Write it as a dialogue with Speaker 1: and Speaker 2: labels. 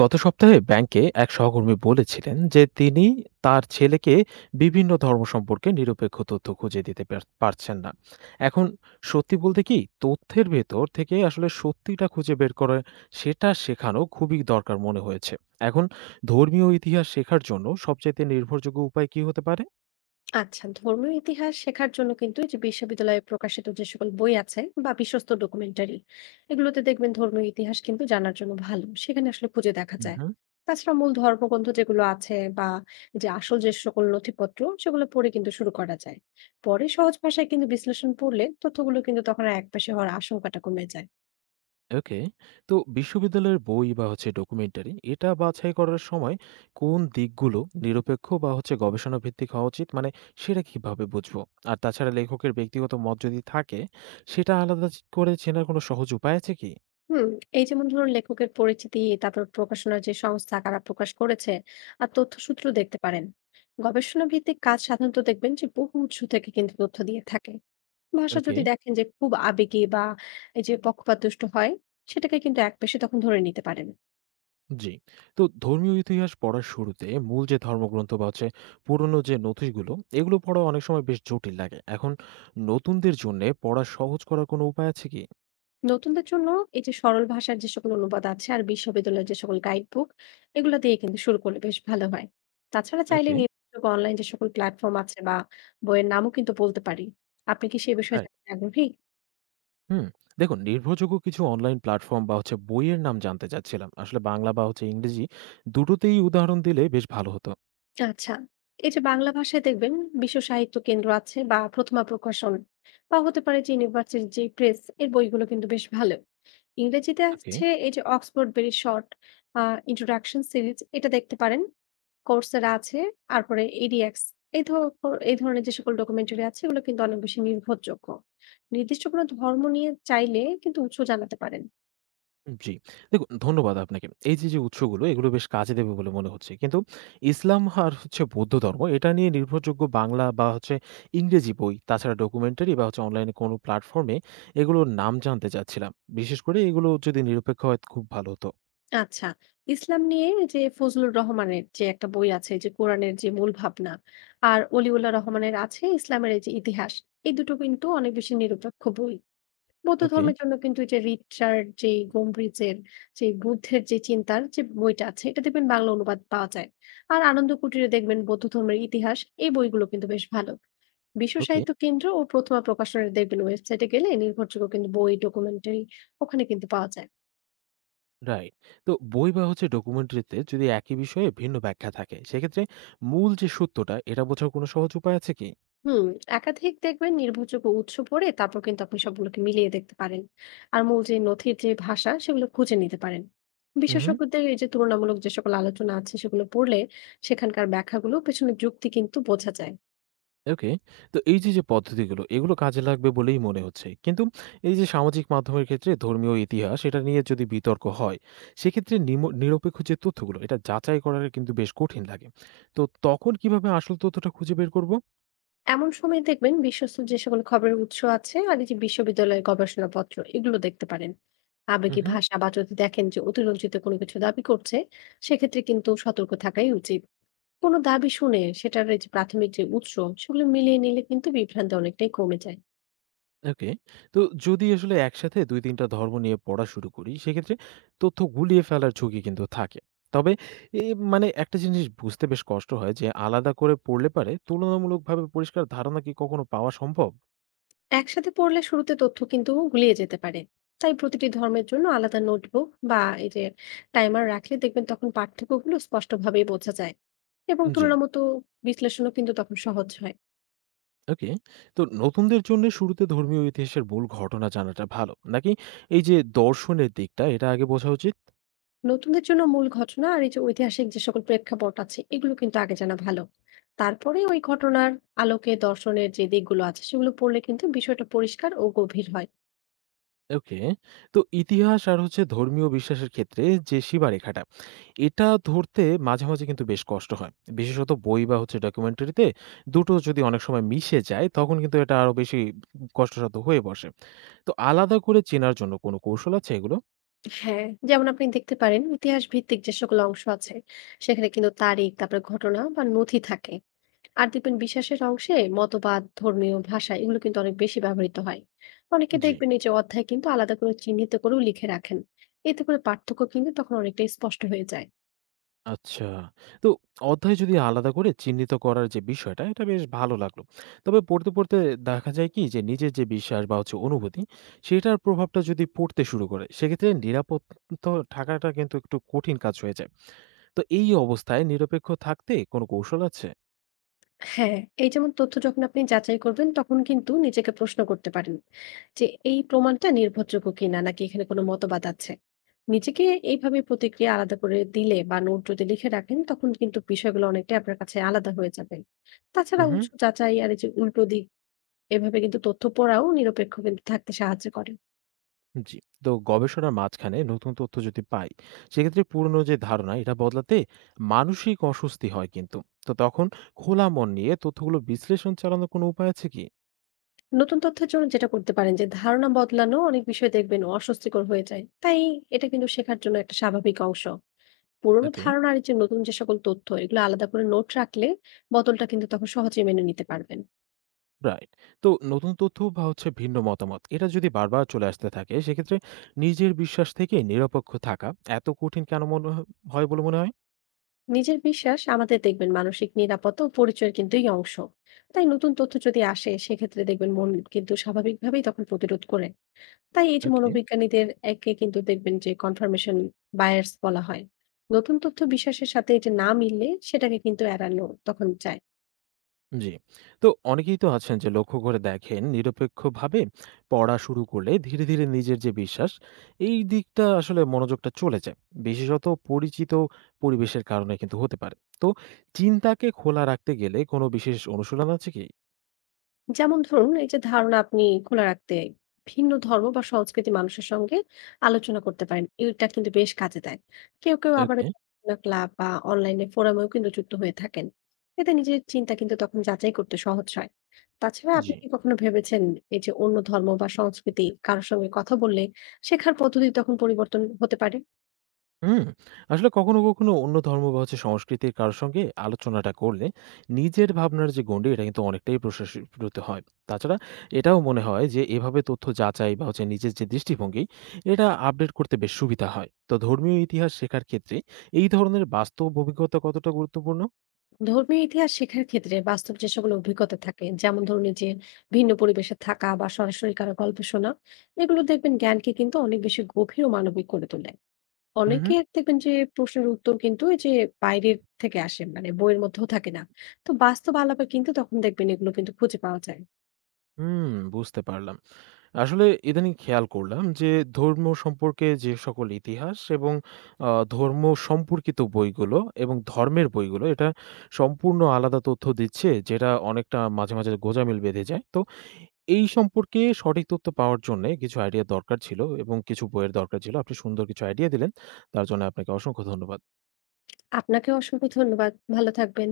Speaker 1: গত সপ্তাহে ব্যাংকে এক সহকর্মী বলেছিলেন যে তিনি তার ছেলেকে বিভিন্ন ধর্ম সম্পর্কে নিরপেক্ষ তথ্য খুঁজে দিতে পারছেন না। এখন সত্যি বলতে কি, তথ্যের ভেতর থেকে আসলে সত্যিটা খুঁজে বের করে সেটা শেখানো খুবই দরকার মনে হয়েছে। এখন ধর্মীয় ইতিহাস শেখার জন্য সবচাইতে নির্ভরযোগ্য উপায় কি হতে পারে?
Speaker 2: আচ্ছা, ধর্মীয় ইতিহাস শেখার জন্য কিন্তু এই যে বিশ্ববিদ্যালয়ে প্রকাশিত যে সকল বই আছে বা বিশ্বস্ত ডকুমেন্টারি, এগুলোতে দেখবেন ধর্মীয় ইতিহাস কিন্তু জানার জন্য ভালো, সেখানে আসলে খুঁজে দেখা যায়। তাছাড়া মূল ধর্মগ্রন্থ যেগুলো আছে বা যে আসল যে সকল নথিপত্র, সেগুলো পড়ে কিন্তু শুরু করা যায়। পরে সহজ ভাষায় কিন্তু বিশ্লেষণ পড়লে তথ্যগুলো কিন্তু তখন আর একপাশে হওয়ার আশঙ্কাটা কমে যায়।
Speaker 1: ওকে। তো বিশ্ববিদ্যালয়ের বই বা হচ্ছে ডকুমেন্টারি এটা বাছাই করার সময় কোন দিকগুলো নিরপেক্ষ বা হচ্ছে গবেষণা ভিত্তিক হওয়া উচিত? মানে সেটা কিভাবে বুঝবো? আর তাছাড়া লেখকের ব্যক্তিগত মত যদি থাকে সেটা আলাদা করে চেনার কোনো সহজ উপায় আছে কি?
Speaker 2: হুম, এই যেমন ধরুন লেখকের পরিচিতি, তারপর প্রকাশনার যে সংস্থা কারা প্রকাশ করেছে আর তথ্যসূত্র দেখতে পারেন। গবেষণা ভিত্তিক কাজ সাধারণত দেখবেন যে বহু উৎস থেকে কিন্তু তথ্য দিয়ে থাকে। ভাষা
Speaker 1: ওকে,
Speaker 2: যদি দেখেন যে খুব আবেগী বা এই যে পক্ষপাতদুষ্ট হয়, সেটাকে কিন্তু একপেশে তখন ধরে নিতে পারেন।
Speaker 1: জি। তো ধর্মীয় ইতিহাস পড়ার শুরুতে মূল যে ধর্মগ্রন্থ বা হচ্ছে পুরনো যে নথিগুলো এগুলো পড়া অনেক সময় বেশ জটিল লাগে। এখন নতুনদের জন্যে পড়া সহজ করার কোনো উপায় আছে কি?
Speaker 2: নতুনদের জন্য এই যে সরল ভাষার যে সকল অনুবাদ আছে আর বিশ্ববিদ্যালয়ের যে সকল গাইড বুক, এগুলো দিয়ে কিন্তু শুরু করলে বেশ ভালো হয়। তাছাড়া চাইলে
Speaker 1: ওকে,
Speaker 2: নির্ভরযোগ্য অনলাইন যে সকল প্ল্যাটফর্ম আছে বা বইয়ের নামও কিন্তু বলতে পারি। আপনি কি সে বিষয়ে
Speaker 1: রাইট।
Speaker 2: জানতে আগ্রহী?
Speaker 1: হুম, দেখুন নির্ভরযোগ্য কিছু অনলাইন প্ল্যাটফর্ম বা হচ্ছে বইয়ের নাম জানতে চাচ্ছিলাম। আসলে বাংলা বা হচ্ছে ইংরেজি দুটোতেই উদাহরণ দিলে বেশ ভালো হতো।
Speaker 2: আচ্ছা, এই যে বাংলা ভাষায় দেখবেন বিশ্ব সাহিত্য কেন্দ্র আছে বা প্রথমা প্রকাশন, বা হতে পারে যে ইউনিভার্সিটির যে প্রেস এর বইগুলো কিন্তু বেশ ভালো। ইংরেজিতে
Speaker 1: ওকে,
Speaker 2: আছে এই যে Oxford very short introduction series, এটা দেখতে পারেন। Coursera আছে, তারপরে edX, এই ধ এই ধরনের যে সকল ডকুমেন্টারি আছে, এগুলো কিন্তু অনেক বেশি নির্ভরযোগ্য। নির্দিষ্ট কোনো ধর্ম নিয়ে চাইলে কিন্তু উৎস জানাতে পারেন।
Speaker 1: জি। দেখুন ধন্যবাদ আপনাকে। এই যে, যে উৎসগুলো এগুলো বেশ কাজে দেবে বলে মনে হচ্ছে। কিন্তু ইসলাম আর হচ্ছে বৌদ্ধ ধর্ম এটা নিয়ে নির্ভরযোগ্য বাংলা বা হচ্ছে ইংরেজি বই, তাছাড়া ডকুমেন্টারি বা হচ্ছে অনলাইনে কোনো প্ল্যাটফর্মে এগুলোর নাম জানতে চাচ্ছিলাম। বিশেষ করে এগুলো যদি নিরপেক্ষ হয় খুব ভালো হতো।
Speaker 2: আচ্ছা, ইসলাম নিয়ে যে ফজলুর রহমানের যে একটা বই আছে যে কোরআনের যে মূল ভাবনা, আর অলিউল্লাহ রহমানের আছে ইসলামের এই যে ইতিহাস, এই দুটো কিন্তু অনেক বেশি নিরপেক্ষ বই। বৌদ্ধ
Speaker 1: ওকে,
Speaker 2: ধর্মের জন্য কিন্তু এই যে রিচার্ড যে গম্ভীরের যে বুদ্ধের যে চিন্তার যে বইটা আছে, এটা দেখবেন বাংলা অনুবাদ পাওয়া যায়। আর আনন্দ কুটিরে দেখবেন বৌদ্ধ ধর্মের ইতিহাস, এই বইগুলো কিন্তু বেশ ভালো। বিশ্ব
Speaker 1: ওকে।
Speaker 2: সাহিত্য কেন্দ্র ও প্রথমা প্রকাশনের দেখবেন ওয়েবসাইটে গেলে নির্ভরযোগ্য কিন্তু বই, ডকুমেন্টারি ওখানে কিন্তু পাওয়া যায়।
Speaker 1: রাইট। তো বই বা হচ্ছে ডকুমেন্টারিতে যদি একই বিষয়ে ভিন্ন ব্যাখ্যা থাকে, সেক্ষেত্রে মূল যে সত্যটা এটা বোঝার কোনো সহজ উপায় আছে কি?
Speaker 2: হুম, একাধিক দেখবেন নির্ভরযোগ্য উৎস পড়ে তারপর কিন্তু আপনি সবগুলোকে মিলিয়ে দেখতে পারেন। আর মূল যে নথির যে ভাষা, সেগুলো খুঁজে নিতে পারেন।
Speaker 1: হুম,
Speaker 2: বিশেষজ্ঞদের এই যে তুলনামূলক যে সকল আলোচনা আছে, সেগুলো পড়লে সেখানকার ব্যাখ্যাগুলো পেছনের যুক্তি কিন্তু বোঝা যায়।
Speaker 1: ওকে। তো এই যে, যে পদ্ধতিগুলো এগুলো কাজে লাগবে বলেই মনে হচ্ছে। কিন্তু এই যে সামাজিক মাধ্যমের ক্ষেত্রে ধর্মীয় ইতিহাস এটা নিয়ে যদি বিতর্ক হয়, সেক্ষেত্রে নিরপেক্ষ যে তথ্যগুলো এটা যাচাই করাটা কিন্তু বেশ কঠিন লাগে। তো তখন কিভাবে আসল তথ্যটা খুঁজে বের করব?
Speaker 2: এমন সময় দেখবেন বিশ্বস্ত যে সকল খবরের উৎস আছে আর এই যে বিশ্ববিদ্যালয়ের গবেষণাপত্র, এগুলো দেখতে পারেন। আবেগী
Speaker 1: হুম,
Speaker 2: ভাষা বা যদি দেখেন যে অতিরঞ্জিত কোনো কিছু দাবি করছে, সেক্ষেত্রে কিন্তু সতর্ক থাকাই উচিত। কোনো দাবি শুনে সেটার এই যে প্রাথমিক যে উৎস, সেগুলো মিলিয়ে নিলে কিন্তু বিভ্রান্তি অনেকটাই কমে যায়।
Speaker 1: ওকে। তো যদি আসলে একসাথে ২-৩ টা ধর্ম নিয়ে পড়া শুরু করি, সেক্ষেত্রে তথ্য গুলিয়ে ফেলার ঝুঁকি কিন্তু থাকে। তবে এ মানে একটা জিনিস বুঝতে বেশ কষ্ট হয় যে আলাদা করে পড়লে পারে তুলনামূলকভাবে পরিষ্কার ধারণা কি কখনো পাওয়া সম্ভব?
Speaker 2: একসাথে পড়লে শুরুতে তথ্য কিন্তু গুলিয়ে যেতে পারে, তাই প্রতিটি ধর্মের জন্য আলাদা নোটবুক বা এই যে টাইমার রাখলে দেখবেন তখন পার্থক্যগুলো স্পষ্টভাবেই বোঝা যায় এবং
Speaker 1: জি,
Speaker 2: তুলনামূলক বিশ্লেষণও কিন্তু তখন সহজ হয়।
Speaker 1: ওকে। তো নতুনদের জন্য শুরুতে ধর্মীয় ইতিহাসের মূল ঘটনা জানাটা ভালো, নাকি এই যে দর্শনের দিকটা এটা আগে বোঝা উচিত?
Speaker 2: নতুনদের জন্য মূল ঘটনা আর এই যে ঐতিহাসিক যে সকল প্রেক্ষাপট আছে, এগুলো কিন্তু আগে জানা ভালো। তারপরে ওই ঘটনার আলোকে দর্শনের যে দিকগুলো আছে, সেগুলো পড়লে কিন্তু বিষয়টা পরিষ্কার ও গভীর হয়।
Speaker 1: ওকে। তো ইতিহাস আর হচ্ছে ধর্মীয় বিশ্বাসের ক্ষেত্রে যে সীমারেখাটা, এটা ধরতে মাঝে, মাঝে কিন্তু বেশ কষ্ট হয়। বিশেষত বই বা হচ্ছে ডকুমেন্টারিতে দুটো যদি অনেক সময় মিশে যায়, তখন কিন্তু এটা আরো বেশি কষ্টসাধ্য হয়ে বসে। তো আলাদা করে চেনার জন্য কোনো কৌশল আছে এগুলো?
Speaker 2: হ্যাঁ, যেমন আপনি দেখতে পারেন ইতিহাস ভিত্তিক যে সকল অংশ আছে, সেখানে কিন্তু তারিখ, তারপরে ঘটনা বা নথি থাকে। আর দেখবেন বিশ্বাসের অংশে মতবাদ, ধর্মীয় ভাষা এগুলো কিন্তু অনেক বেশি ব্যবহৃত হয়। অনেকে
Speaker 1: জি।
Speaker 2: দেখবেন এই যে অধ্যায় কিন্তু আলাদা করে চিহ্নিত করেও লিখে রাখেন। এতে করে পার্থক্য কিন্তু তখন অনেকটা স্পষ্ট হয়ে যায়।
Speaker 1: আচ্ছা। তো অধ্যায় যদি আলাদা করে চিহ্নিত করার যে বিষয়টা, এটা বেশ ভালো লাগলো। তবে পড়তে, পড়তে দেখা যায় কি যে নিজের যে বিশ্বাস বা হচ্ছে অনুভূতি, সেটার প্রভাবটা যদি পড়তে শুরু করে, সেক্ষেত্রে নিরাপদ তো থাকাটা কিন্তু একটু কঠিন কাজ হয়ে যায়। তো এই অবস্থায় নিরপেক্ষ থাকতে কোনো কৌশল আছে?
Speaker 2: হ্যাঁ, এই যেমন তথ্য যখন আপনি যাচাই করবেন, তখন কিন্তু নিজেকে প্রশ্ন করতে পারেন যে এই প্রমাণটা নির্ভরযোগ্য কিনা, নাকি এখানে কোনো মতবাদ আছে। নিজেকে এইভাবে প্রতিক্রিয়া আলাদা করে দিলে বা নোট যদি লিখে রাখেন, তখন কিন্তু বিষয়গুলো অনেকটাই আপনার কাছে আলাদা হয়ে যাবে। তাছাড়া
Speaker 1: উহু।
Speaker 2: উৎস যাচাই আর এই যে উল্টো দিক, এভাবে কিন্তু তথ্য পড়াও নিরপেক্ষ কিন্তু থাকতে সাহায্য করে।
Speaker 1: জি। তো গবেষণার মাঝখানে নতুন তথ্য যদি পাই, সেক্ষেত্রে পুরনো যে ধারণা, এটা বদলাতে মানসিক অস্বস্তি হয় কিন্তু। তো তখন খোলা মন নিয়ে তথ্যগুলো বিশ্লেষণ চালানোর কোনো উপায় আছে কি?
Speaker 2: নতুন তথ্যের জন্য যেটা করতে পারেন, যে ধারণা বদলানো অনেক বিষয় দেখবেন অস্বস্তিকর হয়ে যায়, তাই এটা কিন্তু শেখার জন্য একটা স্বাভাবিক অংশ। পুরোনো
Speaker 1: ওকে।
Speaker 2: ধারণা আর এই যে নতুন যে সকল তথ্য, এগুলো আলাদা করে নোট রাখলে বদলটা কিন্তু তখন সহজে মেনে নিতে পারবেন।
Speaker 1: রাইট। তো নতুন তথ্য বা হচ্ছে ভিন্ন মতামত এটা যদি বারবার চলে আসতে থাকে সেক্ষেত্রে নিজের বিশ্বাস থেকে নিরপেক্ষ থাকা এত কঠিন কেন হয় বলে মনে হয়?
Speaker 2: নিজের বিশ্বাস আমাদের দেখবেন মানসিক নিরাপত্তা ও পরিচয়ের কিন্তু এই অংশ, তাই নতুন তথ্য যদি আসে সেক্ষেত্রে দেখবেন মন কিন্তু স্বাভাবিকভাবেই তখন প্রতিরোধ করে। তাই এই যে
Speaker 1: ওকে,
Speaker 2: মনোবিজ্ঞানীদের, একে কিন্তু দেখবেন যে কনফার্মেশন বায়ার্স বলা হয়। নতুন তথ্য বিশ্বাসের সাথে এটা না মিললে সেটাকে কিন্তু এড়ানো তখন যায়।
Speaker 1: জি। তো অনেকেই তো আছেন যে লক্ষ্য করে দেখেন নিরপেক্ষভাবে পড়া শুরু করলে ধীরে ধীরে নিজের যে বিশ্বাস এই দিকটা আসলে মনোযোগটা চলে যায়, বিশেষত পরিচিত পরিবেশের কারণে কিন্তু হতে পারে। তো চিন্তাকে খোলা রাখতে গেলে কোনো বিশেষ অনুশীলন আছে কি?
Speaker 2: যেমন ধরুন এই যে ধারণা আপনি খোলা রাখতে ভিন্ন ধর্ম বা সংস্কৃতি মানুষের সঙ্গে আলোচনা করতে পারেন, এটা কিন্তু বেশ কাজে দেয়। কেউ কেউ আবার
Speaker 1: ওকে,
Speaker 2: এই আলোচনা ক্লাব বা অনলাইনে ফোরামেও কিন্তু যুক্ত হয়ে থাকেন। এতে নিজের চিন্তা কিন্তু তখন যাচাই করতে সহজ হয়। তাছাড়া
Speaker 1: জি।
Speaker 2: আপনি কি কখনো ভেবেছেন এই যে অন্য ধর্ম বা সংস্কৃতি কারোর সঙ্গে কথা বললে শেখার পদ্ধতি তখন পরিবর্তন হতে পারে?
Speaker 1: হুম, আসলে কখনো, কখনো অন্য ধর্ম বা হচ্ছে সংস্কৃতির কারো সঙ্গে আলোচনাটা করলে নিজের ভাবনার যে গণ্ডি এটা কিন্তু অনেকটাই প্রশাসিত হয়। তাছাড়া এটাও মনে হয় যে এভাবে তথ্য যাচাই বা হচ্ছে নিজের যে দৃষ্টিভঙ্গি এটা আপডেট করতে বেশ সুবিধা হয়। তো ধর্মীয় ইতিহাস শেখার ক্ষেত্রে এই ধরনের বাস্তব অভিজ্ঞতা কতটা গুরুত্বপূর্ণ?
Speaker 2: ধর্মীয় ইতিহাস শেখার ক্ষেত্রে বাস্তব যে সকল অভিজ্ঞতা থাকে, যেমন ধরুন এই যে ভিন্ন পরিবেশে থাকা বা সরাসরি কারো গল্প শোনা, এগুলো দেখবেন জ্ঞানকে কিন্তু অনেক বেশি গভীর ও মানবিক করে তোলে।
Speaker 1: হুম, হুম।
Speaker 2: অনেকে দেখবেন যে প্রশ্নের উত্তর কিন্তু এই যে বাইরের থেকে আসে, মানে বইয়ের মধ্যেও থাকে না। তো বাস্তব আলাপে কিন্তু তখন দেখবেন এগুলো কিন্তু খুঁজে পাওয়া যায়।
Speaker 1: হুম, বুঝতে পারলাম। আসলে ইদানিং খেয়াল করলাম যে ধর্ম সম্পর্কে যে সকল ইতিহাস এবং ধর্ম সম্পর্কিত বইগুলো এবং ধর্মের বইগুলো এটা সম্পূর্ণ আলাদা তথ্য দিচ্ছে, যেটা অনেকটা মাঝে মাঝে গোঁজামিল বেঁধে যায়। তো এই সম্পর্কে সঠিক তথ্য পাওয়ার জন্য কিছু আইডিয়া দরকার ছিল এবং কিছু বইয়ের দরকার ছিল। আপনি সুন্দর কিছু আইডিয়া দিলেন, তার জন্য আপনাকে অসংখ্য ধন্যবাদ।
Speaker 2: আপনাকে অসংখ্য ধন্যবাদ, ভালো থাকবেন।